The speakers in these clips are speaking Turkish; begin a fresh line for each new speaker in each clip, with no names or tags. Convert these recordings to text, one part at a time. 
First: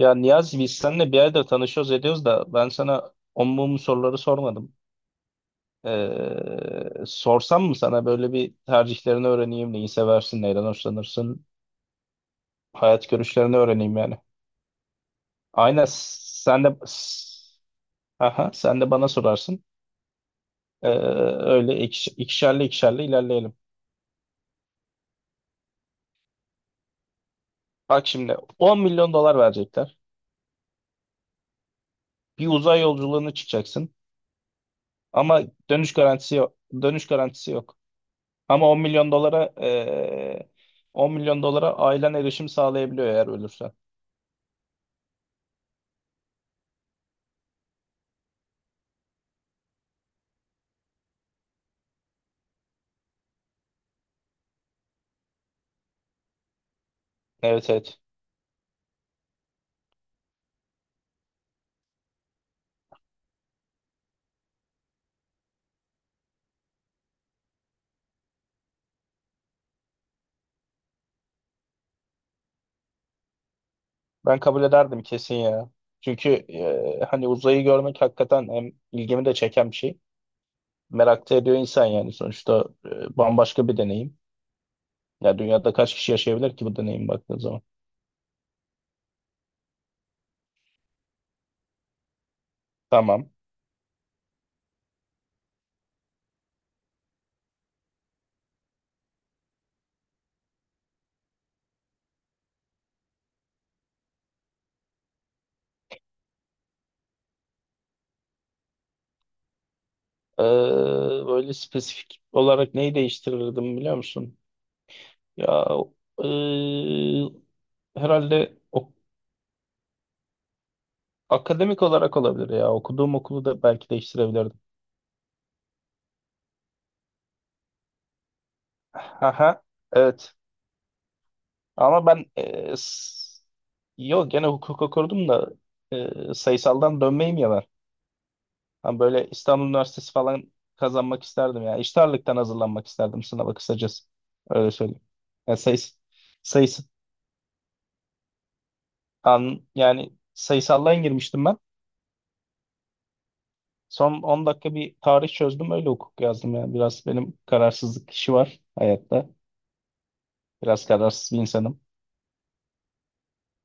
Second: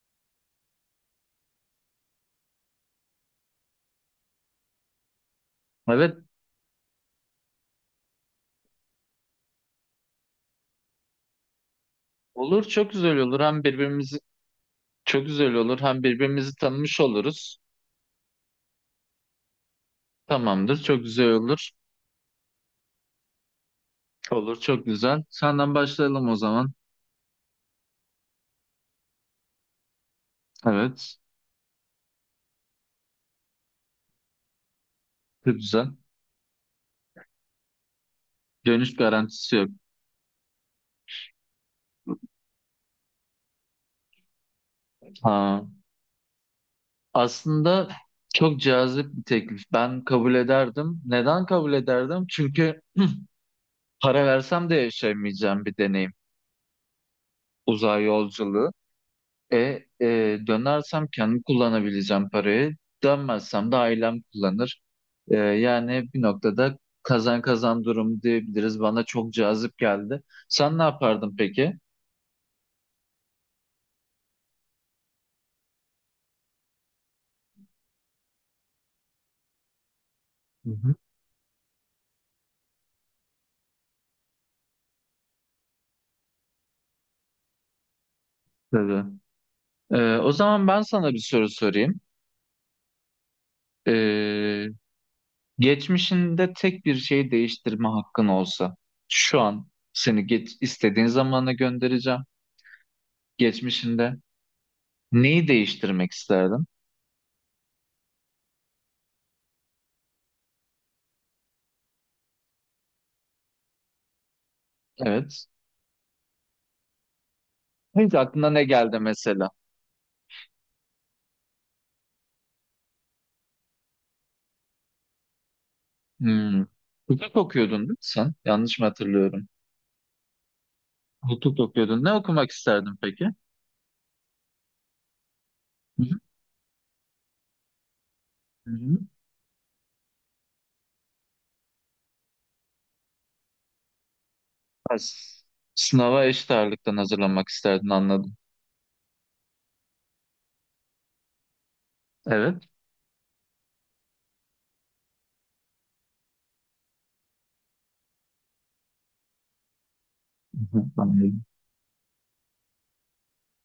Ya Niyazi biz seninle bir aydır tanışıyoruz ediyoruz da ben sana on mum soruları sormadım.
Evet
Sorsam mı sana böyle bir tercihlerini öğreneyim, neyi seversin, neyden hoşlanırsın,
olur çok
hayat
güzel olur.
görüşlerini
Hem
öğreneyim
birbirimizi
yani.
çok güzel olur.
Aynen
Hem birbirimizi tanımış oluruz.
sen de bana sorarsın.
Tamamdır
Ee,
çok güzel olur.
Öyle ikişerli ikişerli ilerleyelim.
Olur çok güzel. Senden başlayalım o zaman.
Bak şimdi 10 milyon dolar verecekler.
Evet
Bir uzay yolculuğuna çıkacaksın ama
çok güzel.
dönüş garantisi yok. Dönüş garantisi yok. Ama 10
Dönüş
milyon dolara
garantisi yok.
eee 10 milyon dolara ailen erişim sağlayabiliyor eğer ölürsen.
Ha, aslında çok cazip bir teklif. Ben kabul ederdim. Neden kabul ederdim? Çünkü para versem de yaşayamayacağım bir deneyim.
Evet, evet.
Uzay yolculuğu. E, dönersem kendim kullanabileceğim parayı. Dönmezsem de ailem kullanır. Yani bir noktada kazan kazan durum diyebiliriz. Bana çok cazip geldi. Sen ne yapardın peki?
Ben kabul ederdim kesin ya. Çünkü hani uzayı görmek hakikaten hem ilgimi de çeken bir şey.
Hı hı.
Merak da ediyor insan yani sonuçta bambaşka bir deneyim. Ya dünyada kaç kişi yaşayabilir ki bu deneyim baktığın zaman?
Tabii. O zaman ben sana bir soru sorayım.
Tamam.
E, Geçmişinde tek bir şey değiştirme hakkın olsa, şu an seni geç, istediğin zamana göndereceğim. Geçmişinde neyi değiştirmek isterdin?
Eee, Böyle spesifik olarak neyi değiştirirdim biliyor musun?
Evet.
Ya eee,
Hiç aklına
herhalde
ne
o
geldi mesela?
akademik olarak olabilir ya. Okuduğum okulu da belki değiştirebilirdim.
Hmm. Hukuk okuyordun değil mi sen? Yanlış mı hatırlıyorum?
Aha, evet.
Hukuk okuyordun.
Ama
Ne
ben
okumak isterdin peki?
yok gene hukuk okurdum da
Hı hı.
sayısaldan dönmeyeyim ya ben.
Hı hı.
Ben böyle İstanbul Üniversitesi falan kazanmak isterdim ya. İşte ağırlıktan hazırlanmak isterdim sınava kısacası. Öyle
Ha,
söyleyeyim.
s-
Yani sayıs
Sınava eşit
sayısı
ağırlıktan hazırlanmak isterdin, anladım.
an yani sayısaldan girmiştim ben.
Evet.
Son 10 dakika bir tarih çözdüm öyle hukuk yazdım ya. Biraz benim kararsızlık işi var hayatta.
Hı hı,
Biraz kararsız bir
anladım.
insanım.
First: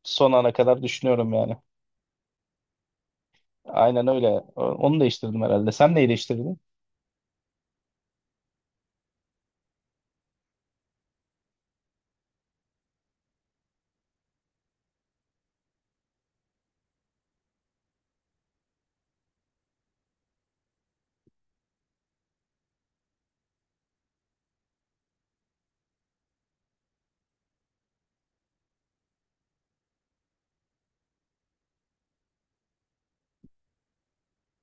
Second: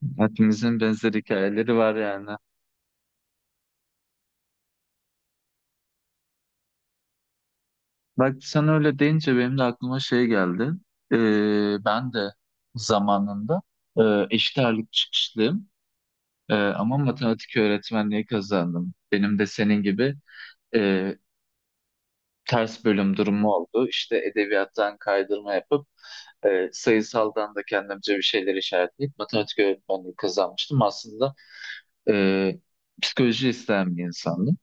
Son ana
Hepimizin
kadar
benzer
düşünüyorum yani.
hikayeleri var yani.
Aynen öyle. Onu değiştirdim herhalde. Sen neyi değiştirdin?
Bak sen öyle deyince benim de aklıma şey geldi. Ben de zamanında eşit ağırlık çıkışlıyım. Ama matematik öğretmenliği kazandım. Benim de senin gibi e, ters bölüm durumu oldu. İşte edebiyattan kaydırma yapıp sayısaldan da kendimce bir şeyler işaretleyip matematik öğretmenliği kazanmıştım. Aslında e, psikoloji isteyen bir insandım.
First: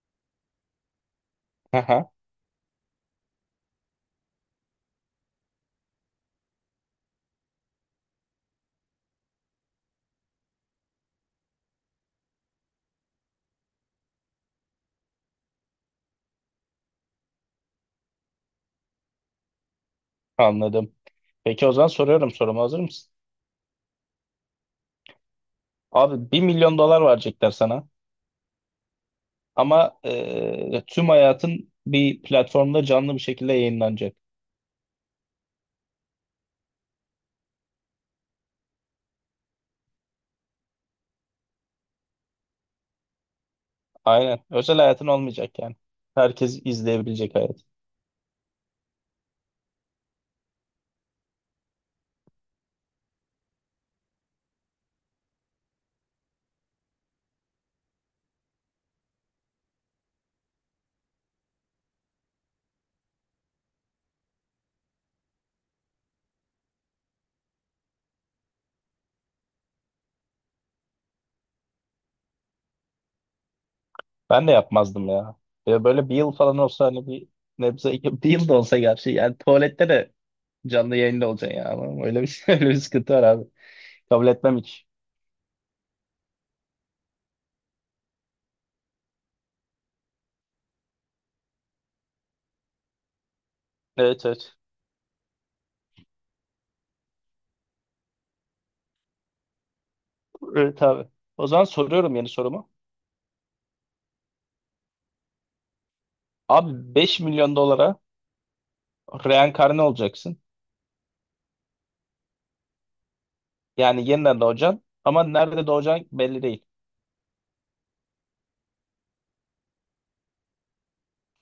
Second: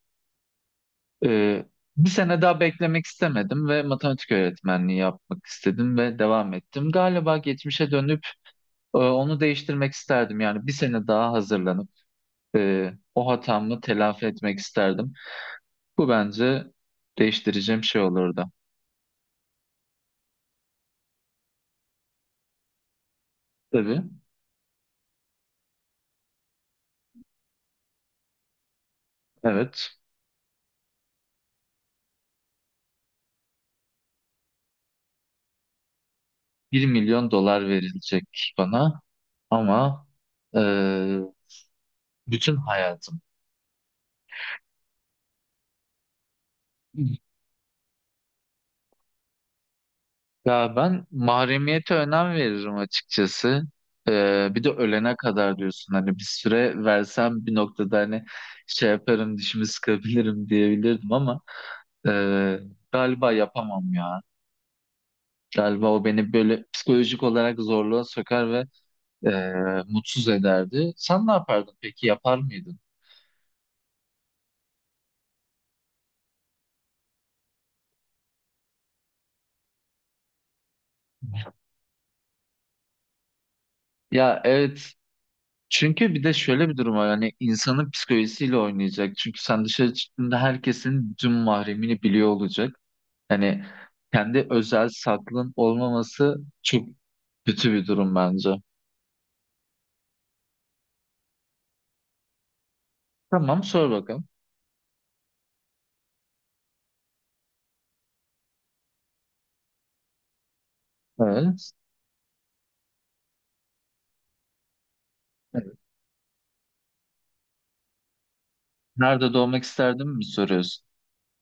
E, Bir
Aha,
sene daha beklemek istemedim ve matematik öğretmenliği yapmak istedim ve devam ettim. Galiba geçmişe dönüp onu değiştirmek isterdim. Yani bir sene daha hazırlanıp o hatamı telafi etmek isterdim. Bu bence değiştireceğim şey olurdu.
anladım. Peki o zaman soruyorum sorumu. Hazır mısın?
Tabii.
Abi 1 milyon dolar verecekler sana.
Evet.
Ama tüm hayatın bir platformda canlı bir şekilde yayınlanacak.
Bir milyon dolar verilecek bana ama e, bütün hayatım.
Aynen. Özel hayatın olmayacak yani. Herkes izleyebilecek hayat.
Ya ben mahremiyete önem veririm açıkçası. Bir de ölene kadar diyorsun, hani bir süre versem bir noktada hani şey yaparım, dişimi sıkabilirim diyebilirdim ama e, galiba yapamam ya. Galiba o beni böyle psikolojik olarak zorluğa sokar ve mutsuz ederdi. Sen ne yapardın peki? Yapar mıydın?
Ben de yapmazdım ya. Ya böyle bir yıl falan olsa hani bir nebze bir yıl da olsa gerçi yani tuvalette de canlı yayında olacaksın ya. Ama öyle bir sıkıntı var abi. Kabul
Ya,
etmem hiç.
evet. Çünkü bir de şöyle bir durum var, yani insanın psikolojisiyle oynayacak. Çünkü sen dışarı çıktığında herkesin bütün mahremini biliyor olacak. Yani
Evet,
kendi
evet.
özel saklın olmaması çok kötü bir durum bence.
Evet abi. O zaman soruyorum yeni sorumu.
Tamam, sor bakalım.
Abi 5 milyon dolara reenkarne olacaksın.
Evet.
Yani yeniden doğacaksın ama
Evet.
nerede doğacaksın belli değil.
Nerede doğmak isterdim mi soruyorsun?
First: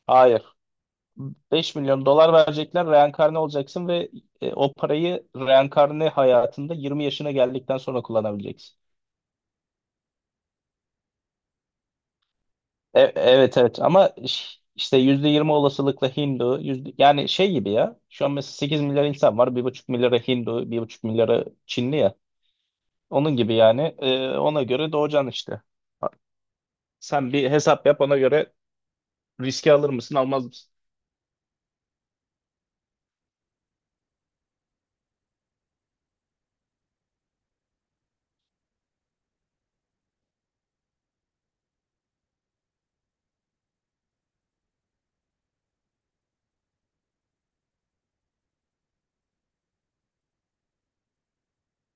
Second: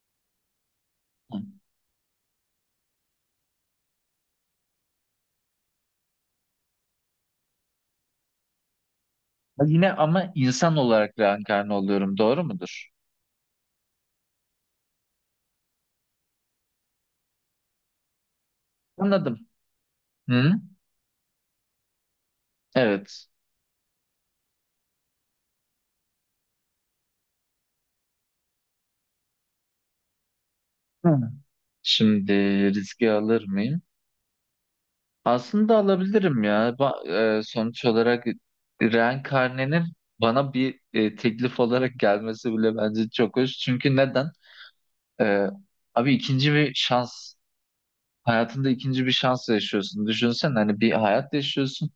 Hayır.
Hı.
5 milyon dolar verecekler, reenkarne olacaksın ve o parayı reenkarne hayatında 20 yaşına geldikten sonra kullanabileceksin.
Ha, yine ama insan olarak reenkarne oluyorum, doğru mudur?
Evet, evet ama işte %20 olasılıkla Hindu, yüzde, yani şey gibi ya. Şu an mesela 8 milyar insan
Anladım.
var. 1,5 milyarı
Hı?
Hindu, 1,5 milyarı Çinli ya.
Evet.
Onun gibi yani ona göre doğacaksın işte. Sen bir hesap yap, ona göre riski alır mısın, almaz mısın?
Hı. Şimdi riski alır mıyım? Aslında alabilirim ya. Sonuç olarak reenkarnenin bana bir teklif olarak gelmesi bile bence çok hoş. Çünkü neden? E, Abi, ikinci bir şans. Hayatında ikinci bir şans yaşıyorsun. Düşünsen hani bir hayat yaşıyorsun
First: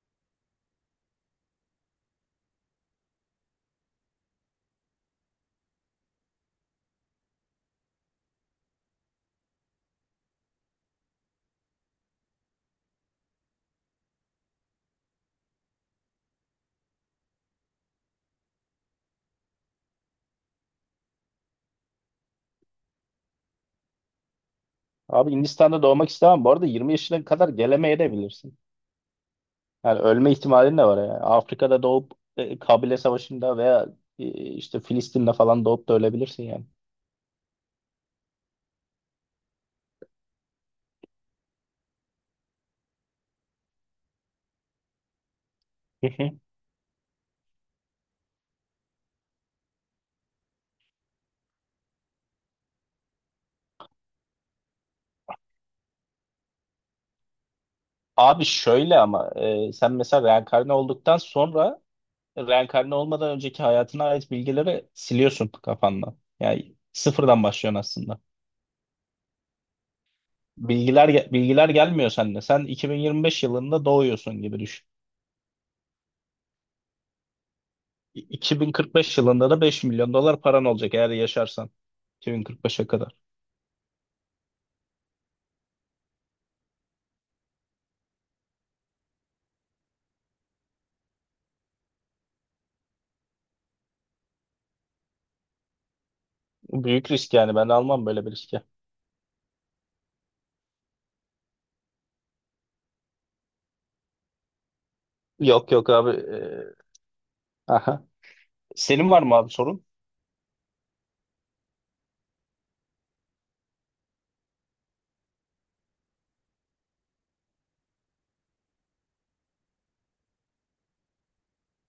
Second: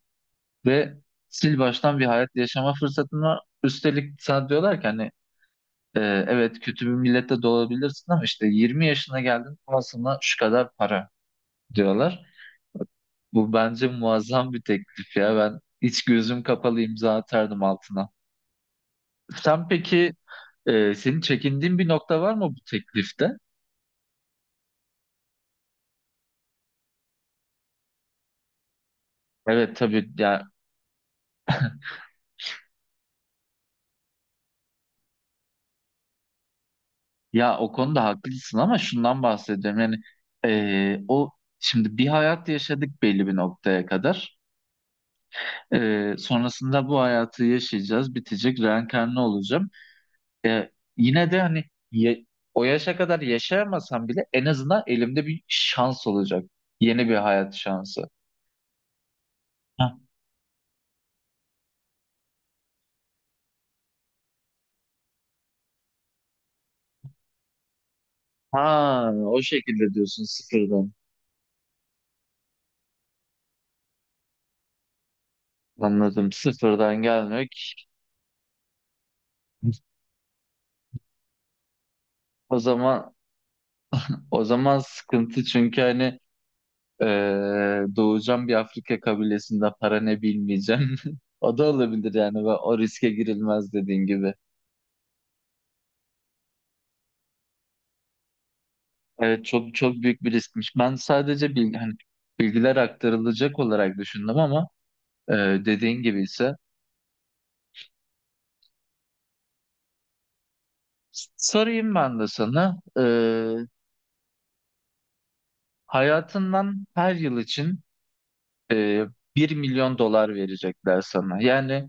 ve sil baştan bir hayat yaşama fırsatın var. Üstelik sana diyorlar ki hani e, evet kötü bir millette doğabilirsin ama işte 20 yaşına geldin ama sana şu kadar para diyorlar. Bu bence muazzam bir teklif ya. Ben hiç gözüm kapalı imza atardım altına. Sen peki senin çekindiğin bir nokta var mı bu teklifte?
Abi Hindistan'da doğmak istemem. Bu arada 20 yaşına kadar gelemeyebilirsin.
Evet
Yani
tabii
ölme
ya.
ihtimalin de var yani. Afrika'da doğup Kabile Savaşı'nda veya e, işte Filistin'de falan doğup da ölebilirsin yani.
Ya o konuda haklısın ama şundan bahsediyorum. Yani o şimdi bir hayat yaşadık belli bir noktaya kadar.
Hı hı.
Sonrasında bu hayatı yaşayacağız, bitecek, reenkarnı olacağım. E, Yine de hani ye- o yaşa kadar yaşayamasam bile en azından elimde bir şans olacak. Yeni bir hayat şansı.
Abi şöyle ama sen mesela reenkarne olduktan sonra reenkarne olmadan önceki hayatına ait bilgileri siliyorsun kafandan. Yani sıfırdan başlıyorsun aslında.
Ha, o şekilde diyorsun, sıfırdan.
Bilgiler gelmiyor sende. Sen 2025 yılında doğuyorsun gibi düşün.
Anladım. Sıfırdan gelmek.
2045 yılında da 5 milyon dolar paran olacak eğer yaşarsan
O
2045'e
zaman
kadar.
o zaman sıkıntı, çünkü hani doğacağım bir Afrika kabilesinde para ne bilmeyeceğim. O da olabilir yani, ve o riske girilmez dediğin gibi.
Büyük risk yani ben almam böyle bir riski.
Evet, çok çok büyük bir riskmiş. Ben sadece hani bilgiler aktarılacak olarak düşündüm ama
Yok yok
dediğin
abi.
gibi ise
Aha. Senin var mı abi sorun?
sorayım ben de sana. Hayatından her yıl için e, 1 milyon dolar verecekler sana. Yani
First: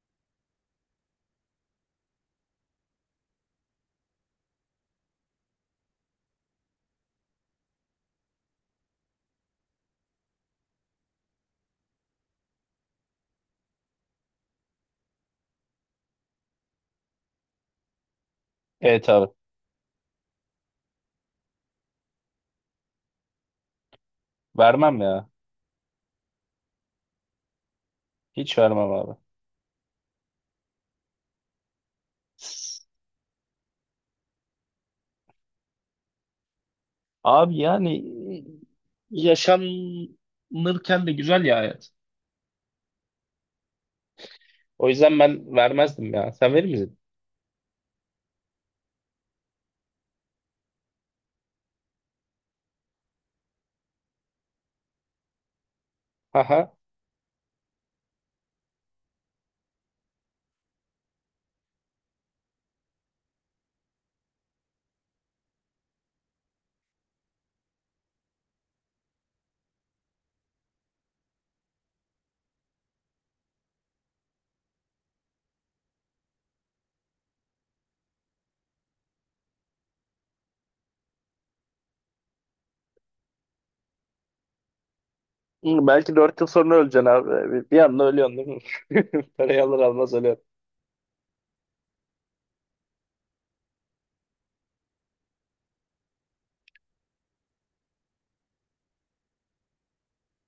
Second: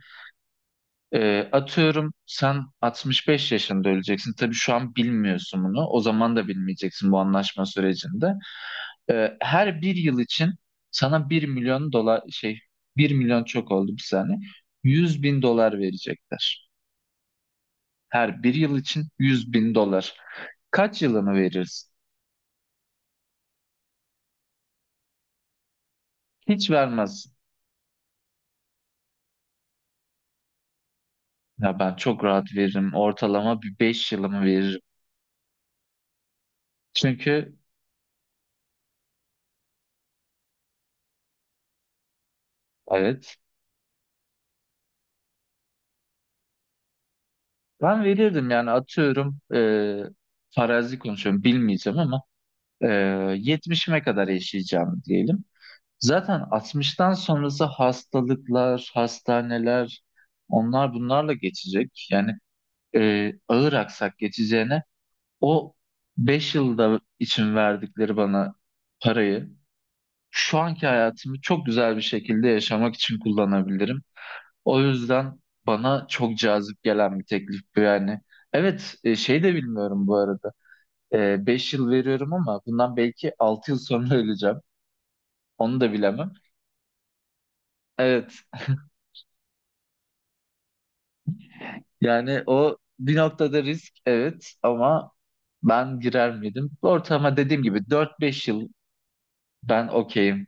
atıyorum sen 65 yaşında öleceksin. Tabii şu an bilmiyorsun bunu. O zaman da bilmeyeceksin bu anlaşma sürecinde. Her bir yıl için sana bir milyon dolar şey, bir milyon çok oldu, bir saniye. 100 bin dolar verecekler. Her bir yıl için
Evet abi.
100 bin dolar. Kaç yılını verirsin?
Vermem ya.
Hiç vermezsin.
Hiç vermem abi.
Ya ben çok rahat
S-
veririm. Ortalama bir 5 yılımı veririm. Çünkü
Abi yani yaşanırken de güzel ya hayat.
evet,
O yüzden ben vermezdim ya. Sen verir misin?
ben verirdim. Yani atıyorum, farazi konuşuyorum, bilmeyeceğim ama e, 70'ime kadar yaşayacağım diyelim. Zaten
Aha.
60'tan sonrası hastalıklar, hastaneler, onlar bunlarla geçecek. Yani ağır aksak geçeceğine o 5 yılda için verdikleri bana parayı şu anki hayatımı çok güzel bir şekilde yaşamak için kullanabilirim. O yüzden bana çok cazip gelen bir teklif bu yani. Evet, şey de bilmiyorum bu arada. 5 yıl veriyorum ama bundan belki 6 yıl sonra öleceğim. Onu
Hı,
da
belki
bilemem.
4 yıl sonra öleceksin abi. Bir, bir anda ölüyorsun
Evet,
değil mi? Parayı alır almaz ölüyorsun.
yani o bir noktada risk, evet, ama ben girer miydim? Bu ortama dediğim gibi 4 5 yıl ben okeyim.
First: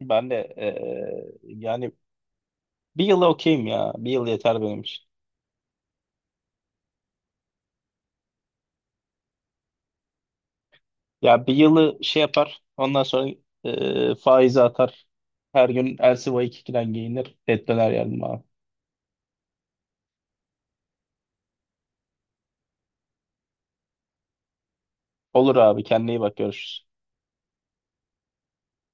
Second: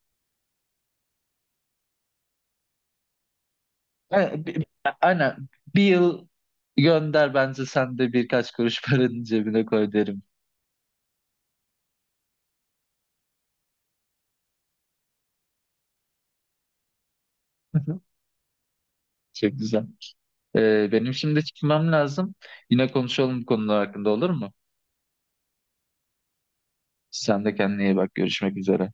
Ben de yani bir yıla okeyim ya. Bir yıl
Yani,
yeter
bi-
benim için.
aynen, bir yıl gönder, bence sen de birkaç kuruş paranın cebine koy derim.
Ya bir yılı şey yapar. Ondan sonra faizi atar. Her gün Elsi 2'den giyinir. Et döner yerim abi.
Çok güzel. Benim şimdi çıkmam lazım. Yine konuşalım bu konular hakkında, olur mu?
Olur abi, kendine iyi bak, görüşürüz.
Sen de kendine iyi bak. Görüşmek üzere.